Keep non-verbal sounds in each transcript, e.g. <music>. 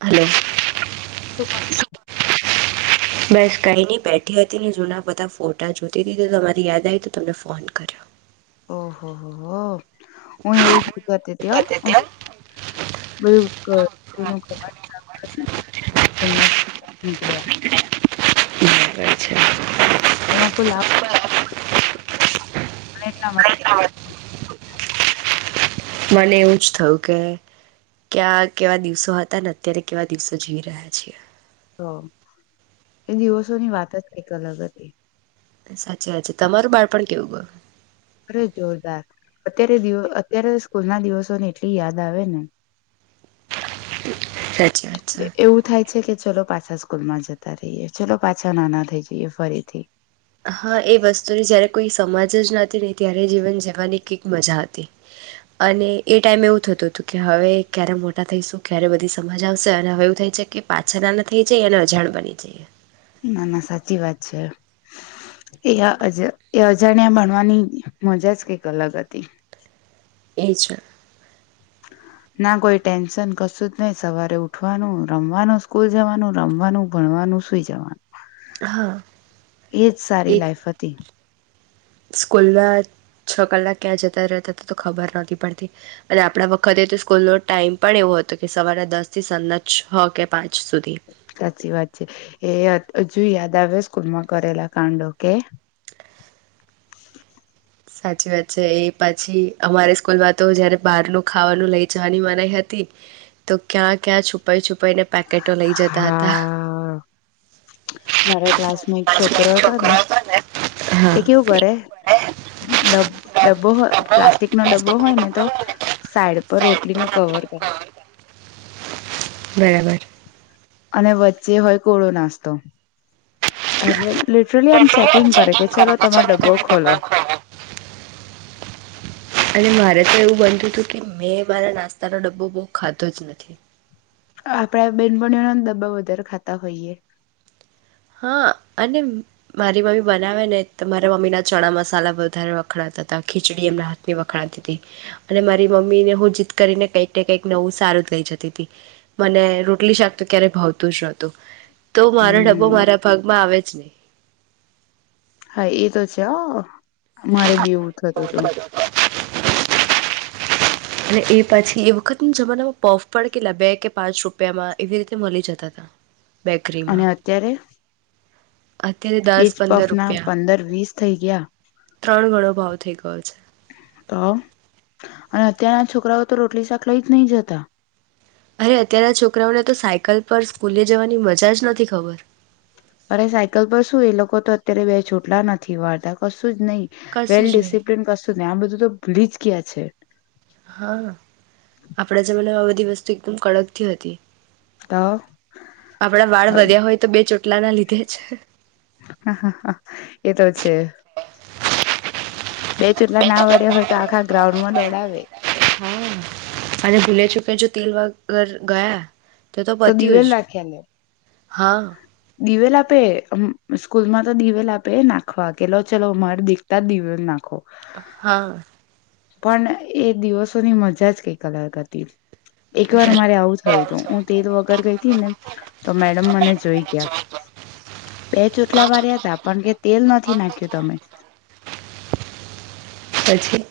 Hello super બસ કઈ નહી બેઠી હતી ને જૂના બધા ફોટા જોતી હતી તો તમારી યાદ આવી તો તમને ફોન કર્યો ઓહ હો હો હું એવું જ કરતી ત્યાં બધું જુનુ કબાટ સાફ કરીને નીકળ્યા <unintelligible> છે તનો કોઈ લાભ હા એટલામાં <inaudible> મને એવું જ થયું કે ક્યા કેવા દિવસો હતા ને અત્યારે કેવા દિવસો જીવી રહ્યા છીએ તો એ દિવસોની વાત જ કઈક અલગ હતી સાચી વાત છે તમારું બાળપણ કેવું ગયુ અરે જોરદાર અત્યારે અત્યારે સ્કૂલ ના દિવસોને એટલી યાદ આવે ને સાચી વાત છે એવું થાય છે કે ચલો પા પાછા સ્કૂલમાં જતા રહીએ ચલો પાછા નાના થઈ જઈએ ફરીથી હા એ વસ્તુની જયારે કોઈ સમાજ જ નહતી નહી ત્યારે જીવન જવાની કઈક મજા હતી અને એ ટાઈમે એવું થતું હતું કે હવે ક્યારે મોટા થઈશું ક્યારે બધી સમાજ આવશે અને હવે એવું થાય છે કે પાછા નાના થઈ જાય અને અજાણ બની જઈએ ના ના સાચી વાત છે એ એ અજાણ્યા ભણવાની મજા જ કઈક અલગ હતી એ છે ના કોઈ ટેન્શન કશું જ નહી સવારે ઉઠવાનું રમવાનું સ્કૂલ જવાનું રમવાનું ભણવાનું સુઈ જવાનું હા એજ સારી લાાઈફ હતી સ્કૂલમાં છ કલાક ક્યાં જતા રહેતા હતા તો ખબર નથી પડતી અને આપણા વખતે તો સ્કૂલનો ટાઈમ પણ એવો હતો કે સવારે દસ થી સાંજના છો કે પાંચ સુધી સાચી વાત છે એ હજુ યાદ આવે સ્કૂલ માં કરેલા કાંડો કે સાચી વાત છે એ પછી અમારે સ્કૂલમાં તો જયારે બહારનુ ખાવાનું લઇ જવાની મનાઈ હતી તો ક્યાં ક્યાં છુ છપાઈ છુપાઈને પેકેટો લઈ જતા હતા હા મારા ક્લાસમાં એક છોકરો હતો ને છોકરાઓ હોયને એ એ કેવું કેવુ કરે ડબ્બો પ્લાસ્ટિક નો ડબ્બો હોય ને તો સા ડ સાઈડ રોટલી નુ પર મૂકીને કવર કરીે મૂકવાનો. બરાબર અને વચ્ચે હોય કોળો નાસ્તો અ લિટરલી આમ ચેકિંગ કરે કે ચલો તમારો ડબ્બો ખોલો અને મારે તો એવું બનતું હતું કે મેં મારા નાસ્તાનો ડબ્બો બહ ખાધો જ નથી આપડા બેનપણો ઓના ડબ્બા વધારે ખાતા હોઈએ હા અને મારી મમ્મી બનાવે ને તો મારા મમ્મી ના ચણા મસાલા વધારે વખણાતા હતા ખીચડી એમના હાથની વખણાતી હતી અને મારી મમ્મી ને હું જીદ કરીને કંઈક ને કંઈક નવું સારું જ લઈ જતી ત હતી મને રોટલી શાક તો ક્યારે ભાવતું જ નહતું તો મારા ડબ બહ હમ મારા ભાગમાં આવે છે ને હા એ તો છે હ મારે બી એવું થતું હતું અને એ પછી એ વખતના જમાનામાં પોફડ કેટલા બે કે પાંચ રૂપિયામાં એવી રીતે મળી જતા હતા બેકરીમાં અને અત્યારે અત્યારે દસ એજ પંદર પફ ના રૂપિયા પંદર વીસ થઈ ગયા ત્રણ ગણો ભાવ થઈ ગયો છે તો અને અત્યારના છોકરાઓ તો રોટલી શાક લઈ જ નહી જતા અરે અત્યાર છોકરાઓને તો સાયકલ પર સ્કૂલે જવાની મજા જ નથી ખબર અરે સાયકલ પર શું એ લોકો તો અત્યારે બે ચોટલા નથી વાળતા કશું જ નહી કશું વેલ જ નહી ડિસિપ્લન કશું ન આમ બધું તો ભૂલી જ ગયા છે હા આપણા જમાનામાં આ બધી વસ્તુ એકદમ કડકથી હતી તો આપડા વાળ હ વધ્યા હોય તો બે ચોટલાના લીધે જ હ હ એતો છે બે ચૂટલા ના વર્યા હોય તો આખા ગ્રાઉન્ડમાં દોડાવે હા અને ભૂલે ચૂકે જો તેલ વગર ગયા તો દીવેલ નાખ્યાને હા દિવેલ આપેમ સ્કૂલ માં તો દિવેલ આપે નાખવા કેલો ચલો માર દીખતા દિવેલ નાખો હા પણ એ દિવસોની મજા જ કઈ અલગ હતી. એક વાર મારે આવું થયું હતું હું તેલ વગર ગઈ હતી ને તો મેડમ મને જોઈ ગયા બે ચોટલા વાર્યા હતા પણ કે તેલ નથી નાખ્યું તમે. પછી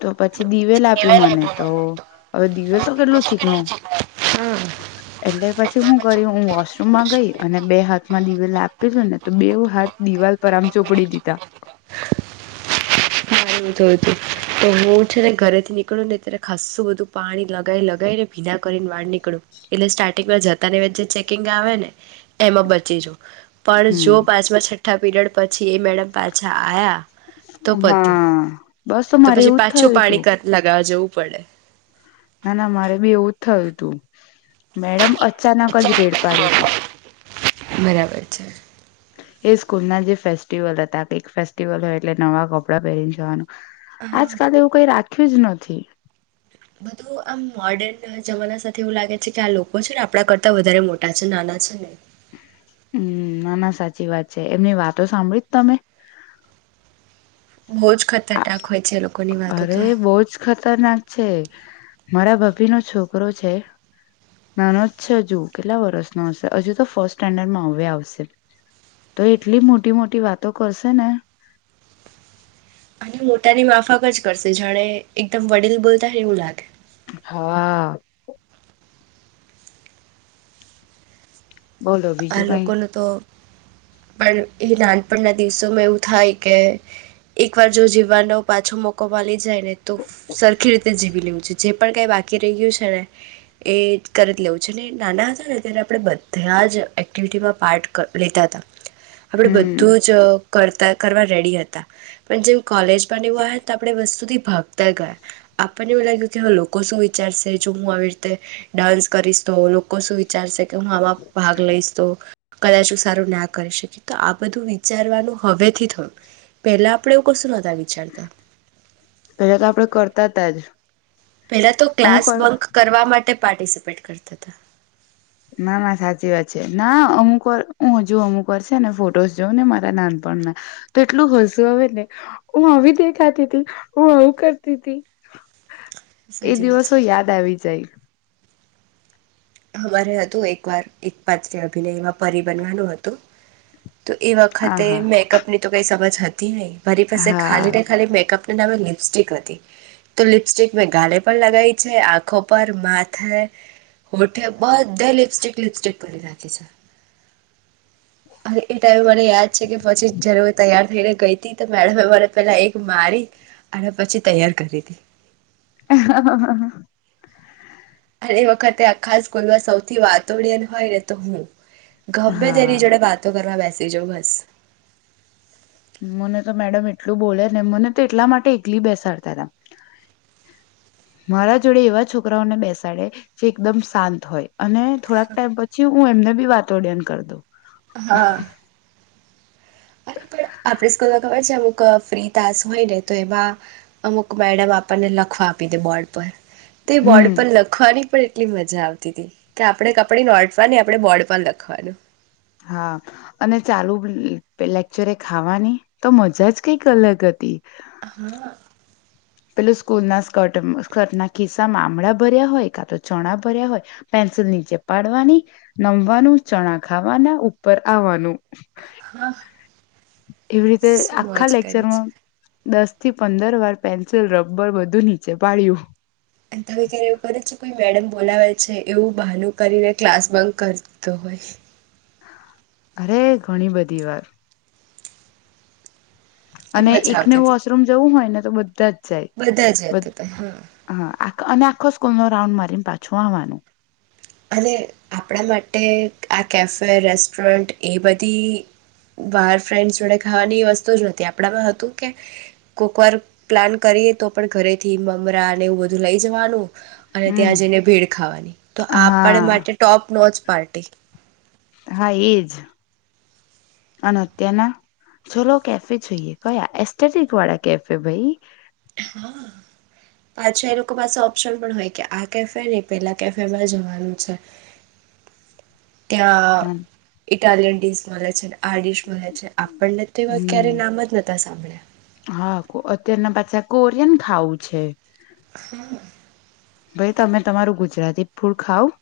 તો પછ પછી દિવેલ આપ્યું લેવાય નહી મને તો ભણવાનું હવે દિવેલ આ તો કેટલું દિવસો ચીકણું કેટલી હા એટલે પછી હું કરી હું વોશરૂમમાં ગઈ અને બે હાથ માં દિવેલ આપેલું ને તો બે હાથ દિવાલ પર આમ ચોપડી દીધા. મારે તો હું છે ને ઘરે થી નીકળું ને ત્યારે ખાસું બધું પાણી લગાવ લગાવી ને ભીલાા કરીને વાળ નીકળું એટલે સ્ટાર્ટિંગમાં જતા ની વા જે ચેકિંગ આવે ને એમાં બચી જો પણ જો હમ પાંચમા છઠ છઠ્ઠા પીરિયડ પછી એ મેડમ પાછા આવ્યા. હા. બસ તો મારે પછી એવું જ પાછું થયું હતું પાણી લગાવ જવું. પડે. ના ના મારે બી એવું થયું હતું. મેડમ અચાનક જ રેડ પાડી હતી. બરાબર છે. એ સ્કૂલ ના જે ફેસ્ટિવલ હતા એક ફેસ્ટિવલ હોય એટલે નવા કપડાં પહેરી જવાનું. આજકાલ એવું કઈ રાખ ખું જ નથી. બધું આમ મોર્ડન જમાના સાથે એવું લાગે છે કે આ લોકો છે ને આપડા કરતા વધારે મોટા છે નાના છે ને. હમ્મ ના ના સાચી વાત છે એમની વાતો સાંભળી તમે? બહુ જ ખતરનાક હોય છે એ લોકોની વાતો અરે તો બહજ ખતરનાક છે મારા ભપ ભી નો છોકરો છે નાનો જ છે હજુ કેટલા વર્સનો હશે હજુ તો ફર્સ્ટ સ્ટેન્ડર્ડમાં હવે આવશે તો એટલી મોટી મોટી વાતો કરશે ને. અને મોટાની માફક જ કરશે જાણે એકદમ વડીલ બોલતા ને એવું લાગે. હા. બોલો આ બીજું કઈ? લોકોનું તો પણ એ નાનપણના દિવસોમાં એવું થાય કે એક વાર જો જીવવાનો પાછો મોકો મલી જાય ને તો સરખી રીતે જીવી લેવું છે જે પણ કઈ બાકી રહય્યું છે ને એ કરી જ લેવું છે ને નાના હતા ને ત્યારે આપણે બધા જ એક્ટિવિટીમાં પાર્ટ લેતા હતા. આપડે હમ બધું જ કરતા કરવા રેડી હતા પણ જેમ કોલેજ બ એ હોય તો આપે વસ્ત સુ ભાગતા ગયા આપને એવું લાગ્યું કે લોકો શું વિચારશે જો હું આવી રીતે ડાન્સ કરીશ તો લોકો શું વિચારશે. કે હુંમાં આમા ભાગ લઇશ. કદાચ સારું ના કરી શકી તો આ બધું વિચારવાનું હવે થી થયું પેલા આપડે એવું કશું નહોતા વિચારતા પેલા તો આપડે કરતા હતા જ. પેલા તો અમુક ક્લાસ વાર બક કરવા માટે પાર્ટિસિપેટ કરતા હતા ના ના સાચી વાત છે ના અમુક કર હ હજુ અમુ કરશે ને ફોટોસ જોઉં ને મારા નાનપણમાં તો એટલું હસુ હ ને હું આવી દેખાતી ત હું આવું કરતી હતી એ સાચી વાત છે દિવસો યાદ આવી જાય અમારે હતું એકવાર એક પાત્ર અભિનયમાં પરી બનવાનું હતું તો એ આ વખતે હા મેકઅપ ની તો કઈ સમબજ જતી નહીં મારી પાસે હા ખાલી ને ખાલી મેકઅપ નામે લિપસ્ટિક હતી તો લિપસ્ટિક મેં ગાળે પણ લગાવી છે આંખો પર માથે હોઠે બધે લિપ્સ્ટિક લિપસ્ટિક કરી નાખે છે એ ટાઈમે મને યાદ છે કે પછી જરૂ તૈયાર થઈ ને ગઈ મેડમરે પેલા એક મારી અને પછી તૈયાર કરી હતીી હ હ ઘણી વખતે આ ખાસ ખોલવા સૌથી વાતોડિયન હોય ને તો હું ગમે હા તેની જોડે વાતો કરવા બેસે સી જો બસ મને તો મેડમ એટલું બોલે ને મને તો એટલા માટે એકલી બેસાડતા હતા મારા જોડે એવા છોકરાઓને બેસાડે જે એકદમ શાંત હોય અને થોડાક ટાઈમ પછી હું એમને વાતોડન કર દો હા અરે પણ આપણે સ્કૂલ ખબર છે અમુક ફ્રી તાસ હોય ને તો એમાં અમુક મેડમ આપણને લખવા આપી દે બોર્ડ પર તે હમ વોર્ડ પર લખવાની પણ એટલી મજા આવતી હતી કે આપણે કપડી નોટવાની આપણે બોર્ડ પર લખવાનું હા અને ચાલુ લેક્ચરે ખાવાની તો મજા જ કઈક અલગ હતી હા પેલું સ્કૂલના સ્કર્ટ સ્કર્ટના ખિસ્સામાં આમળા ભર્યા હોય કાં તો ચણા ભર્યા હોય પેન્સિલ નીચે પાડવાની નમવાનું ચણા ખાવાના ઉપર આવવાનું હા એવી રીતે આખા છે લેક્ચરમાં દસ થી પંદર વાર પેન્સિલ રબર બધું નીચે પાડ્યું અને ત્યારે કયારે એવું કરે છે કોઈ મેડમ બોલાવે છે એવું બાનુ કરીને ક્લાસ બંક કરતો હોય અરે ઘણી બધી વાર એ અને મજા એકને આવતી હતી વોશરૂમ જવું હોય ને તો બધાજ બધા જ હતા હા આ અને આખો સ્કૂલનો રાઉન્ડ મારીને પાછું આવવાનું અને આપણા માટે આ કેફે રેસ્ટોરન્ટ એ બધી બહાર ફ્રેન્ડ્સ જોડે ખાવાની વસ્તુ જ નથી આપણામાં હતું કે કોઈક વાર પ્લાન કરીએ તો પણ ઘરેથી મમરા અને એવું બધું લઈ જવાનું અને હમ ત્યાં જઈને ભેડ ખાવાની તો આપ આપ હા માટે ટોપ નો પાર્ટી. હા એજ અને અત્યારના ચોલો કેફે જોઈએ કયા એસ્ટેટિક વાળા કેફે ભાઈ. હા પાછા એ લોકો પાસે ઓપ્શન પણ હોય કે આ કેફે ને પેલા કેફેમાં જવાનું છે. ત્યાં એક ટાલનસ માંલા છે. આડીશ મળે છે આપણને તેવા હમ ક્યારેય નામ જ નતા સાંભળ્યા. હા અત્યારના પાછા કોરિયન ખાવું છે. હા ભાઈ તમે તમારું ગુજરાતી ફૂડ ખાવ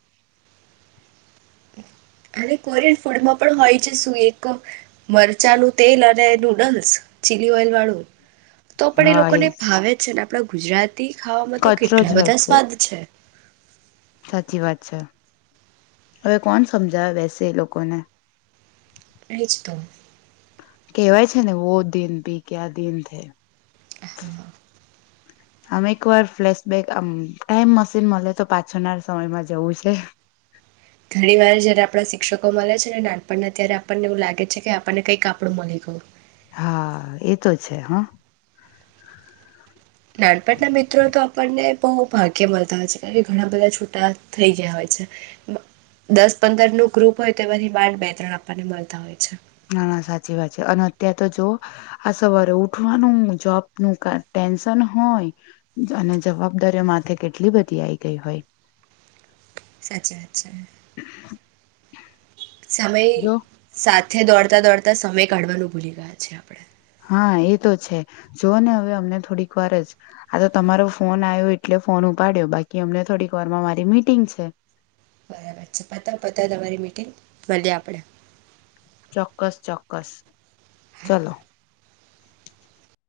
અને કોરિયન ફૂડમાં પણ હોય છે શું એક મરચાંનું તેલ અને નુડલ્સ ચીલી ઓઇલ વાળું તો પણ એ લોકો ને ભાવે છે ને આપણા ગુજરાત તે ખાવામાં તો કચરો કેટલા જ હોય બધા સ્વાદ છે. સાચી વાત છે, હવે કોણ સમજાય બેસે એ લોકોને એજ તો કેહેવાય ને વો દિન ભી કયા દિન થે હા હા આમ એક વાર ફ્લેશબેક આમ ટાઈમ મશીન મળે તો પાછનાર સમયમાં જવું છે. ઘણી વાર જયારે આપણા શિક્ષકો મલે છે ને નાનપણના ત્યારે આપણને એવું લાગે છે કે આપણને કઈક આપડું મળ્યું હા એતો છે હો નાનપણના મિત્રો તો આપણને બહુ ભાગ્ય મળતા હોય છે કારણ કે ઘણા બધા છૂટા થઈ ગયા હોય છે, દસ, પંદર નું ગ્રુપ હોય તેમાંથી બાાર, બે, ત્રણ, આપણને મળતા હોય છે. ના સાચી વાત છે, અને અત્યારે તો જો આ સવારે ઉઠવાનું જોબનું ક ટેન્શન હોય અને જવાબદારીઓ માથે કેટલી બધી આઈ ગઈ હોય સાચી વાત છે. <unintelligible> સમય જો સાત સાથે દોડતા દોડતા સમય કાઢવાનું ભૂલી ગયા છે આપણે હા એ તો છે જોઓ ને હવે અમને થોડીક વાર જ આ તો તમારો ફોન આવ્યો એટલે ફોન ઉપાડ્યો બાકી અમને થોડીક વારમાં મારી મીટિંગ છે. બરાબર છે પતાવપતાવ તમારી મીટિંગ મળ્યા આપડે ચોક્કસ ચોક્કસ, હા ચલો